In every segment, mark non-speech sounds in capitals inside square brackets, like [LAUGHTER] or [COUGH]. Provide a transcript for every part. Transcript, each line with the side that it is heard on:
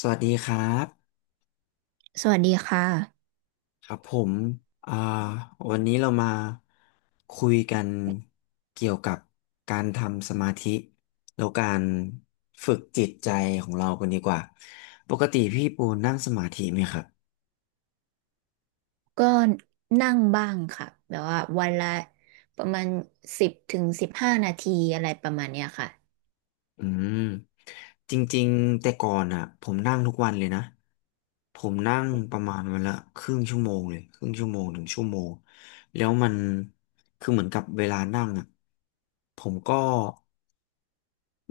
left: สวัสดีครับ
right: สวัสดีค่ะ
left: ครับผมอ่าวันนี้เรามาคุยกันเกี่ยวกับการทำสมาธิแล้วการฝึกจิตใจของเรากันดีกว่าปกติพี่ปูนั่งสมาธิไหมครับ
right: ก็นั่งบ้างค่ะแบบว่าวันละประมาณ10 ถึง 15 นาทีอะไรประมาณเนี้ยค่ะ
left: อืมจริงๆแต่ก่อนอ่ะผมนั่งทุกวันเลยนะผมนั่งประมาณวันละครึ่งชั่วโมงเลยครึ่งชั่วโมงถึงชั่วโมงแล้วมันคือเหมือนกับเวลานั่งอ่ะผมก็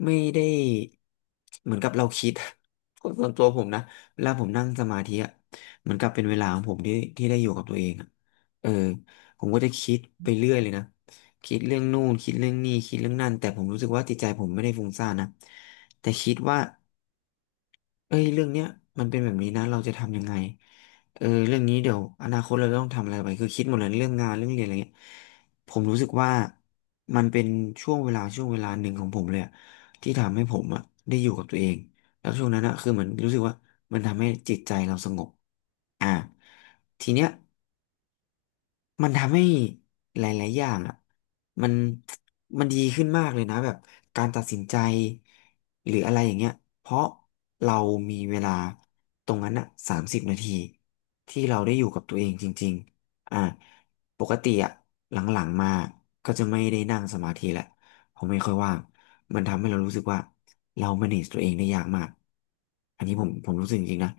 left: ไม่ได้เหมือนกับเราคิด [LAUGHS] คนส่วนตัวผมนะเวลาผมนั่งสมาธิอ่ะเหมือนกับเป็นเวลาของผมที่ที่ได้อยู่กับตัวเองอ่ะเออผมก็จะคิดไปเรื่อยเลยนะคิดเรื่องนู่นคิดเรื่องนี่คิดเรื่องนั่นแต่ผมรู้สึกว่าจิตใจผมไม่ได้ฟุ้งซ่านนะแต่คิดว่า เอ้ยเรื่องเนี้ยมันเป็นแบบนี้นะเราจะทำยังไงเออเรื่องนี้เดี๋ยวอนาคตเราต้องทำอะไรไปคือคิดหมดเลยเรื่องงานเรื่องเรียนอะไรเงี้ยผมรู้สึกว่ามันเป็นช่วงเวลาช่วงเวลาหนึ่งของผมเลยอะที่ทำให้ผมอะได้อยู่กับตัวเองแล้วช่วงนั้นอะคือเหมือนรู้สึกว่ามันทำให้จิตใจเราสงบอ่าทีเนี้ย มันทำให้หลายๆอย่างอ่ะมันมันดีขึ้นมากเลยนะแบบการตัดสินใจหรืออะไรอย่างเงี้ยเพราะเรามีเวลาตรงนั้นอ่ะสามสิบนาทีที่เราได้อยู่กับตัวเองจริงๆอ่าปกติอ่ะหลังๆมาก็จะไม่ได้นั่งสมาธิแหละผมไม่ค่อยว่างมันทำให้เรารู้สึกว่าเรา manage ตัวเองได้ยากมากอันนี้ผมรู้สึกจริงๆนะ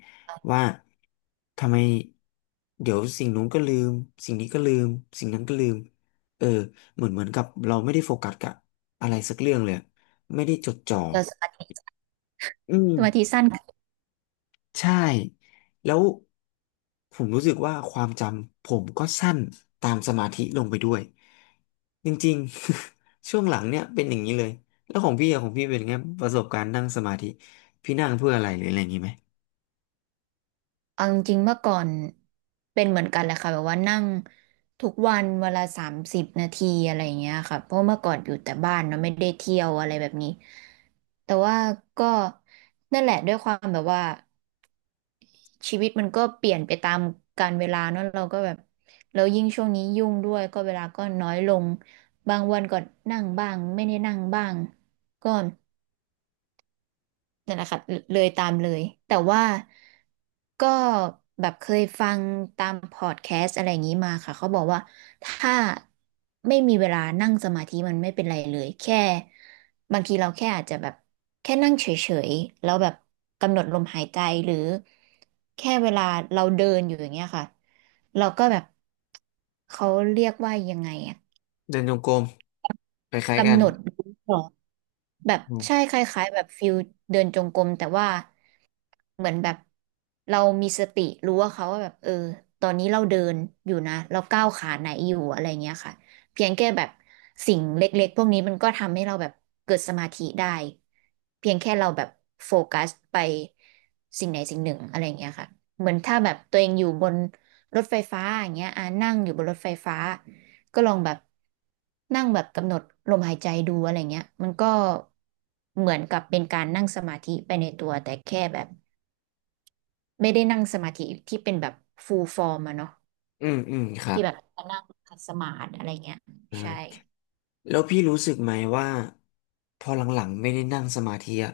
left: ว่าทำไมเดี๋ยวสิ่งนู้นก็ลืมสิ่งนี้ก็ลืมสิ่งนั้นก็ลืมเออเหมือนกับเราไม่ได้โฟกัสกับอะไรสักเรื่องเลยไม่ได้จดจ่อ
right: แล้วสมาธิ
left: อืม
right: สมาธิสั้น
left: ใช่แล้วผมรู้สึกว่าความจำผมก็สั้นตามสมาธิลงไปด้วยจริงๆ [LAUGHS] ช่วงหลังเนี่ยเป็นอย่างนี้เลยแล้วของพี่อะของพี่เป็นไงประสบการณ์นั่งสมาธิพี่นั่งเพื่ออะไรหรืออะไรอย่างนี้ไหม
right: เอาจริงๆเมื่อก่อนเป็นเหมือนกันแหละค่ะแบบว่านั่งทุกวันเวลา30 นาทีอะไรอย่างเงี้ยค่ะเพราะเมื่อก่อนอยู่แต่บ้านเนาะไม่ได้เที่ยวอะไรแบบนี้แต่ว่าก็นั่นแหละด้วยความแบบว่า ชีวิตมันก็เปลี่ยนไปตามกาลเวลาเนอะเราก็แบบแล้วยิ่งช่วงนี้ยุ่งด้วยก็เวลาก็น้อยลงบางวันก็นั่งบ้างไม่ได้นั่งบ้างก็ นั่นแหละค่ะเลยตามเลยแต่ว่าก็แบบเคยฟังตามพอดแคสต์อะไรอย่างนี้มาค่ะเขาบอกว่าถ้าไม่มีเวลานั่งสมาธิมันไม่เป็นไรเลยแค่บางทีเราแค่อาจจะแบบแค่นั่งเฉยๆแล้วแบบกำหนดลมหายใจหรือแค่เวลาเราเดินอยู่อย่างเงี้ยค่ะเราก็แบบเขาเรียกว่ายังไงอะ
left: เดินจงกรมคล้ายๆกั
right: กำ
left: น
right: หนดรู้ก่อนแบบใช่คล้ายๆแบบฟิลเดินจงกรมแต่ว่า เหมือนแบบเรามีสติรู้ว่าเขาว่าแบบเออตอนนี้เราเดินอยู่นะเราก้าวขาไหนอยู่อะไรเงี้ยค่ะเพียงแค่แบบสิ่งเล็กๆพวกนี้มันก็ทำให้เราแบบเกิดสมาธิได้เพียงแค่เราแบบโฟกัสไปสิ่งไหนสิ่งหนึ่งอะไรเงี้ยค่ะเหมือนถ้าแบบตัวเองอยู่บนรถไฟฟ้าอย่างเงี้ยอ่านั่งอยู่บนรถไฟฟ้าก็ลองแบบนั่งแบบกำหนดลมหายใจดูอะไรเงี้ยมันก็เหมือนกับเป็นการนั่งสมาธิไปในตัวแต่แค่แบบ ไม่ได้นั่งสมาธิที่เป็นแบบฟูลฟอร์มอะเนาะ
left: อืมอืมครั
right: ที่
left: บ
right: แบบนั่งขัดสมาธิอะไรเงี้ย
left: อ่
right: ใช่
left: าแล้วพี่รู้สึกไหมว่าพอหลังๆไม่ได้นั่งสมาธิอะ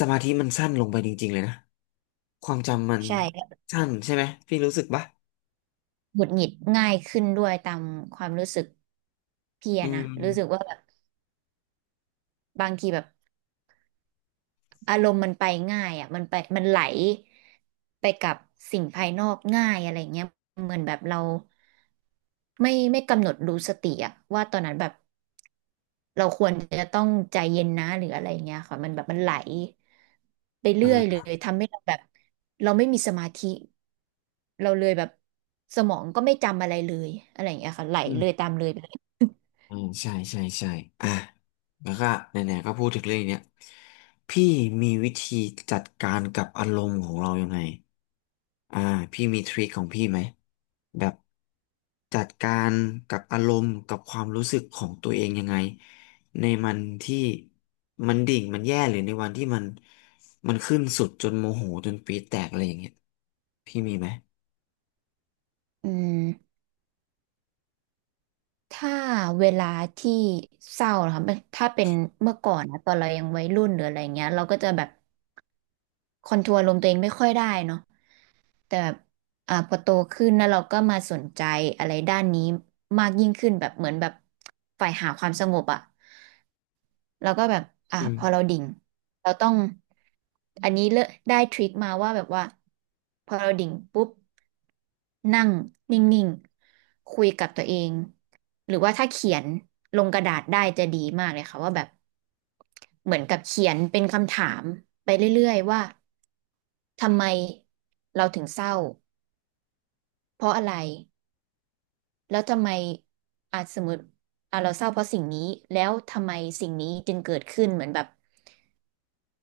left: สมาธิมันสั้นลงไปจริงๆเลยนะความจำมัน
right: ใช่แล้ว
left: สั้นใช่ไหมพี่รู้สึกปะ
right: หงุดหงิดง่ายขึ้นด้วยตามความรู้สึกพี่
left: อื
right: อะนะรู้สึก
left: ม
right: ว่าแบบบางทีแบบอารมณ์มันไปง่ายอะมันไปมันไหลไปกับสิ่งภายนอกง่ายอะไรเงี้ยเหมือนแบบเราไม่กำหนดรู้สติอะว่าตอนนั้นแบบ เราควรจะต้องใจเย็นนะหรืออะไรอย่างเงี้ยค่ะมันแบบมันไหลไป
left: อ่
right: เรื่อยเลย
left: า
right: ทำให้เราแบบเราไม่มีสมาธิเราเลยแบบสมองก็ไม่จำอะไรเลยอะไรอย่างเงี้ยค่ะไหลเลยตามเลยไปเลย
left: อืมใช่ใช่ใช่อ่ะแล้วก็ไหนๆก็พูดถึงเรื่องเนี้ยพี่มีวิธีจัดการกับอารมณ์ของเรายังไงอ่าพี่มีทริคของพี่ไหมแบบจัดการกับอารมณ์กับความรู้สึกของตัวเองยังไงในมันที่มันดิ่งมันแย่หรือในวันที่มันมันขึ้นสุดจนโมโหจนปี๊ดแตกอะไรอย่างเงี้ยพี่มีไหม
right: อืมถ้าเวลาที่เศร้านะคะมันถ้าเป็นเมื่อก่อนนะตอนเรายังวัยรุ่นหรืออะไรเงี้ยเราก็จะแบบคอนโทรลลมณ์ตัวเองไม่ค่อยได้เนาะ แต่แบบพอโตขึ้นแล้วเราก็มาสนใจอะไรด้านนี้มากยิ่งขึ้นแบบเหมือนแบบฝ่ายหาความสงบอ่ะเราก็แบบอ่ะ
left: อื
right: พอเรา
left: ม
right: ดิ่งเราต้องอันนี้เลอะได้ทริคมาว่าแบบว่าพอเราดิ่งปุ๊บนั่งนิ่งๆคุยกับตัวเองหรือว่าถ้าเขียนลงกระดาษได้จะดีมากเลยค่ะว่าแบบเหมือนกับเขียนเป็นคำถามไปเรื่อยๆว่าทำไมเราถึงเศร้า เพราะอะไร แล้วทำไมอาจสมมติอ่ะเราเศร้าเพราะสิ่งนี้แล้วทำไมสิ่งนี้จึงเกิดขึ้นเหมือนแบบ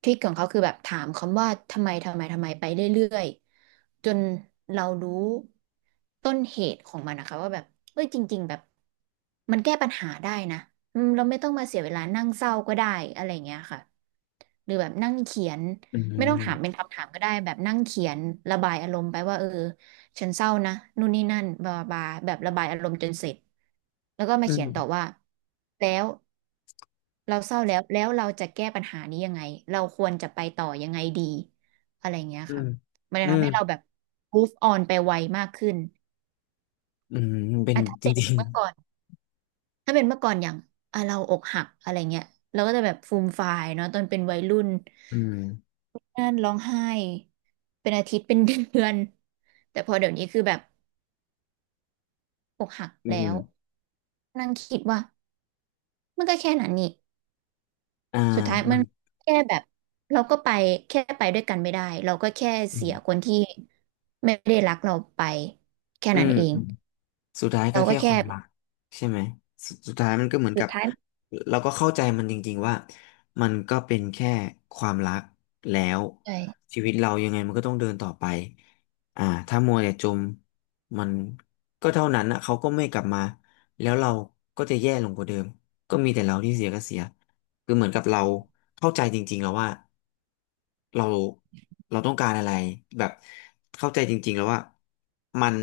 right: ทริคของเขาคือแบบถามคำว่าทำไมทำไมทำไมไปเรื่อยๆจนเรารู้ต้นเหตุของมันนะคะว่าแบบเอ้ยจริงๆแบบมันแก้ปัญหาได้นะอืมเราไม่ต้องมาเสียเวลานั่งเศร้าก็ได้อะไรอย่างเงี้ยค่ะหรือแบบนั่งเขียน
left: อื
right: ไม่ต้องถามเป็น
left: ม
right: คำถามก็ได้แบบนั่งเขียนระบายอารมณ์ไปว่าเออ ฉันเศร้านะนู่นนี่นั่นบลาบลาแบบระบายอารมณ์จนเสร็จแล้วก็มา
left: อื
right: เขียนต่อ
left: ม
right: ว่าแล้วเราเศร้าแล้วแล้วเราจะแก้ปัญหานี้ยังไงเราควรจะไปต่อยังไงดีอะไรเงี้ย
left: อื
right: ค่ะ
left: ม
right: มันจะ
left: อื
right: ทำ
left: ม
right: ให้เราแบบ move on ไปไวมากขึ้น
left: อืมเป็น
right: อ่ะถ้า
left: จ
right: เป็น
left: ริง
right: เมื่อก่อนถ้าเป็นเมื่อก่อนอย่างอ่ะเราอกหักอะไรเงี้ยเราก็จะแบบฟูมฟายเนาะตอนเป็นวัยรุ่น
left: อืม
right: นั่นร้องไห้เป็นอาทิตย์เป็นเดือนแต่พอเดี๋ยวนี้คือแบบอกหัก
left: อื
right: แล้ว
left: ม
right: นั่งคิดว่า มันก็แค่นั้นนี่
left: อ่า
right: สุดท้าย
left: มั
right: มัน
left: น
right: แค่แบบเราก็ไปแค่ไปด้วยกันไม่ได้เราก็แค่
left: อื
right: เสียค
left: ม
right: นที่ไม่ได้รักเราไปแค่
left: อื
right: นั้น
left: ม
right: เอง
left: อืมสุดท้ายก็
right: เราก็
left: แค่ค
right: แค่
left: วามรักใช่ไหมสสุดท้ายมันก็เหมือน
right: สุ
left: กั
right: ด
left: บ
right: ท้าย
left: เราก็เข้าใจมันจริงๆว่ามันก็เป็นแค่ความรักแล้ว
right: ใช่
left: ชีวิตเรายังไงมันก็ต้องเดินต่อไปอ่าถ้ามัวแต่จมมันก็เท่านั้นนะเขาก็ไม่กลับมาแล้วเราก็จะแย่ลงกว่าเดิมก็มีแต่เราที่เสียก็เสีย คือเหมือนกับเราเข้าใจจริงๆแล้วว่าเราเราต้องการอะไรแบบเข้าใจจริงๆแล้วว่ามัน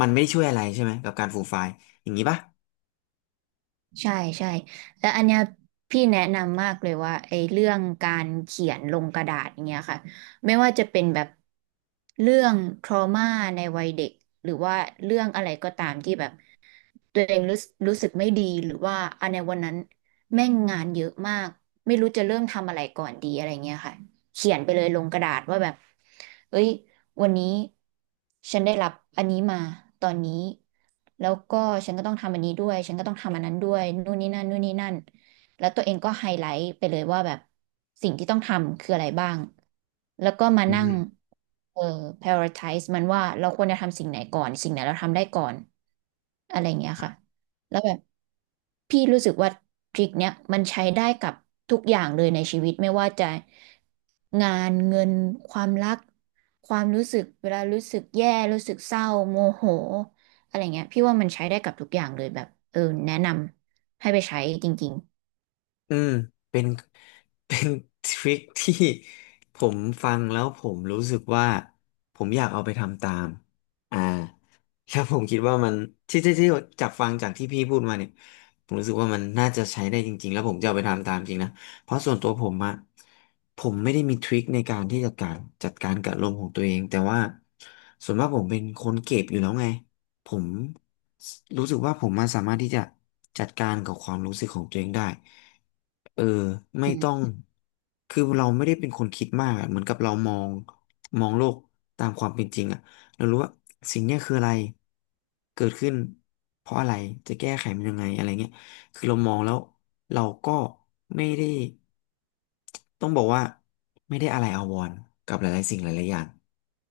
left: มันไม่ได้ช่วยอะไรใช่ไหมกับการฟูลไฟล์อย่างนี้ปะ
right: ใช่ใช่แล้วอันเนี้ยพี่แนะนำมากเลยว่าไอ้เรื่องการเขียนลงกระดาษอย่างเงี้ยค่ะไม่ว่าจะเป็นแบบเรื่อง trauma ในวัยเด็กหรือว่าเรื่องอะไรก็ตามที่แบบ ตัวเองรู้สึกไม่ดีหรือว่าอันในวันนั้นแม่งงานเยอะมากไม่รู้จะเริ่มทำอะไรก่อนดีอะไรเงี้ยค่ะเขียนไปเลยลงกระดาษว่าแบบเอ้ยวันนี้ฉันได้รับอันนี้มาตอนนี้แล้วก็ฉันก็ต้องทำอันนี้ด้วยฉันก็ต้องทำอันนั้นด้วยนู่นนี่นั่นนู่นนี่นั่น แล้วตัวเองก็ไฮไลท์ไปเลยว่าแบบสิ่งที่ต้องทำคืออะไรบ้าง แล้วก็มานั่งเอ่อ prioritize มันว่าเราควรจะทำสิ่งไหนก่อนสิ่งไหนเราทำได้ก่อนอะไรอย่างเงี้ยค่ะแล้วแบบพี่รู้สึกว่าทริคเนี้ยมันใช้ได้กับทุกอย่างเลยในชีวิตไม่ว่าจะงานเงินความรักความรู้สึกเวลารู้สึกแย่รู้สึกเศร้าโมโหอะไรเงี้ยพี่ว่ามันใช้ได้กับทุกอย่างเลยแบบเออแนะนำให้ไปใช้จริง
left: อืมเป็น [LAUGHS] เป็นทริคที่ผมฟังแล้วผมรู้สึกว่าผมอยากเอาไปทำตามอ่าแล้วผมคิดว่ามันที่จากฟังจากที่พี่พูดมาเนี่ยผมรู้สึกว่ามันน่าจะใช้ได้จริงๆแล้วผมจะเอาไปทำตามจริงนะเพราะส่วนตัวผมอะผมไม่ได้มีทริคในการที่จะการจัดการกับอารมณ์ของตัวเองแต่ว่าส่วนมากผมเป็นคนเก็บอยู่แล้วไง ผมรู้สึกว่าผมมาสามารถที่จะจัดการกับความรู้สึกของตัวเองได้เออ
right: ๆ
left: ไม่
right: อืม
left: ต้องคือเราไม่ได้เป็นคนคิดมากอะเหมือนกับเรามองโลกตามความเป็นจริงอะเรารู้ว่าสิ่งเนี้ยคืออะไรเกิดขึ้นเพราะอะไร จะแก้ไขมันยังไงอะไรเงี้ยคือเรามองแล้วเราก็ไม่ได้ต้องบอกว่าไม่ได้อะไรอาวรณ์กับหลายๆสิ่งหลายๆอย่าง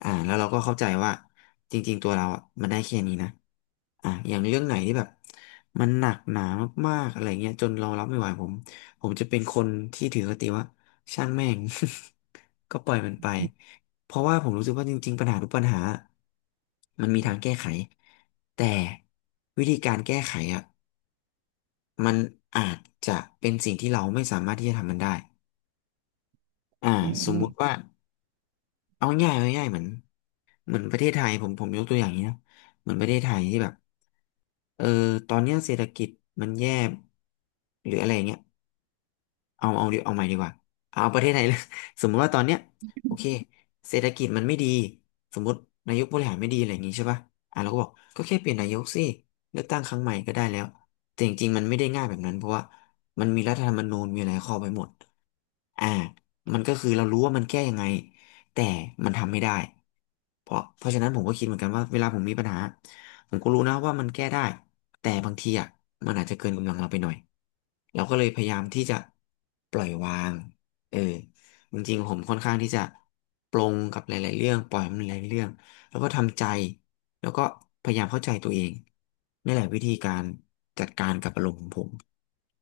left: แล้วเราก็เข้าใจว่าจริงๆตัวเราอ่ะมันได้แค่นี้นะอย่างเรื่องไหนที่แบบมันหนักหนามากๆอะไรเงี้ยจนเรารับไม่ไหวผมจะเป็นคนที่ถือคติว่าช่างแม่ง [LAUGHS] ก็ปล่อยมันไปเพราะว่าผมรู้สึกว่าจริงๆปัญหาทุกปัญหามันมีทางแก้ไขแต่วิธีการแก้ไขอ่ะมันอาจจะเป็นสิ่งที่เราไม่สามารถที่จะทำมันได้อ่า
right: อื
left: สมมุติ
right: ม
left: ว่าเอาง่ายๆเอาง่ายๆเหมือน ประเทศไทยผมยกตัวอย่างนี้นะเหมือนประเทศไทยที่แบบเออตอนเนี้ยเศรษฐกิจมันแย่หรืออะไรอย่างเงี้ยเอาใหม่ดีกว่าเอาประเทศไทยเลย [LAUGHS] สมมติว่าตอนเนี้ยโอเคเศรษฐกิจมันไม่ดีสมมตินายกบริหารไม่ดีอะไรอย่างงี้ใช่ป่ะอ่ะเราก็บอกก็แค่เปลี่ยนนายกสิเลือกตั้งครั้งใหม่ก็ได้แล้วแต่จริงๆมันไม่ได้ง่ายแบบนั้นเพราะว่ามันมีรัฐธรรมนูญมีหะายข้อไป้หมดอ่ามันก็คือเรารู้ว่ามันแก้ยังไง แต่มันทำไม่ได้ เพราะฉะนั้นผมก็คิดเหมือนกันว่าเวลาผมมีปัญหาผมก็รู้นะว่ามันแก้ได้ แต่บางทีอ่ะมันอาจจะเกินกำลังเราไปหน่อย เราก็เลยพยายามที่จะปล่อยวางเออจริงๆผมค่อนข้างที่จะปลงกับหลายๆเรื่องปล่อยมันหลายๆเรื่องแล้วก็ทำใจแล้วก็พยายามเข้าใจตัวเองนี่แหละวิธีการจัดการกับอารมณ์ของผม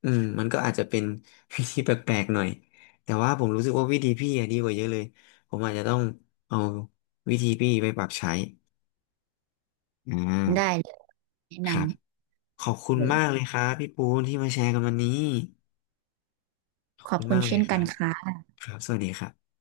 left: อืมมันก็อาจจะเป็น [LAUGHS] วิธีแปลกๆหน่อยแต่ว่าผมรู้สึกว่าวิธีพี่อะดีกว่าเยอะเลยผมอาจจะต้องเอาวิธีพี่ไปปรับใช้อ่
right: ได้
left: า
right: เลยแนะ
left: ครั
right: น
left: บขอบคุ
right: ำ
left: ณ
right: เลย
left: มากเลยครับพี่ปูนที่มาแชร์กันวันนี้ขอบ
right: ขอบ
left: คุณ
right: คุณ
left: มากเล
right: เช่
left: ย
right: น
left: ค
right: กั
left: รั
right: น
left: บ
right: ค่ะ
left: ครับสวัสดีครับ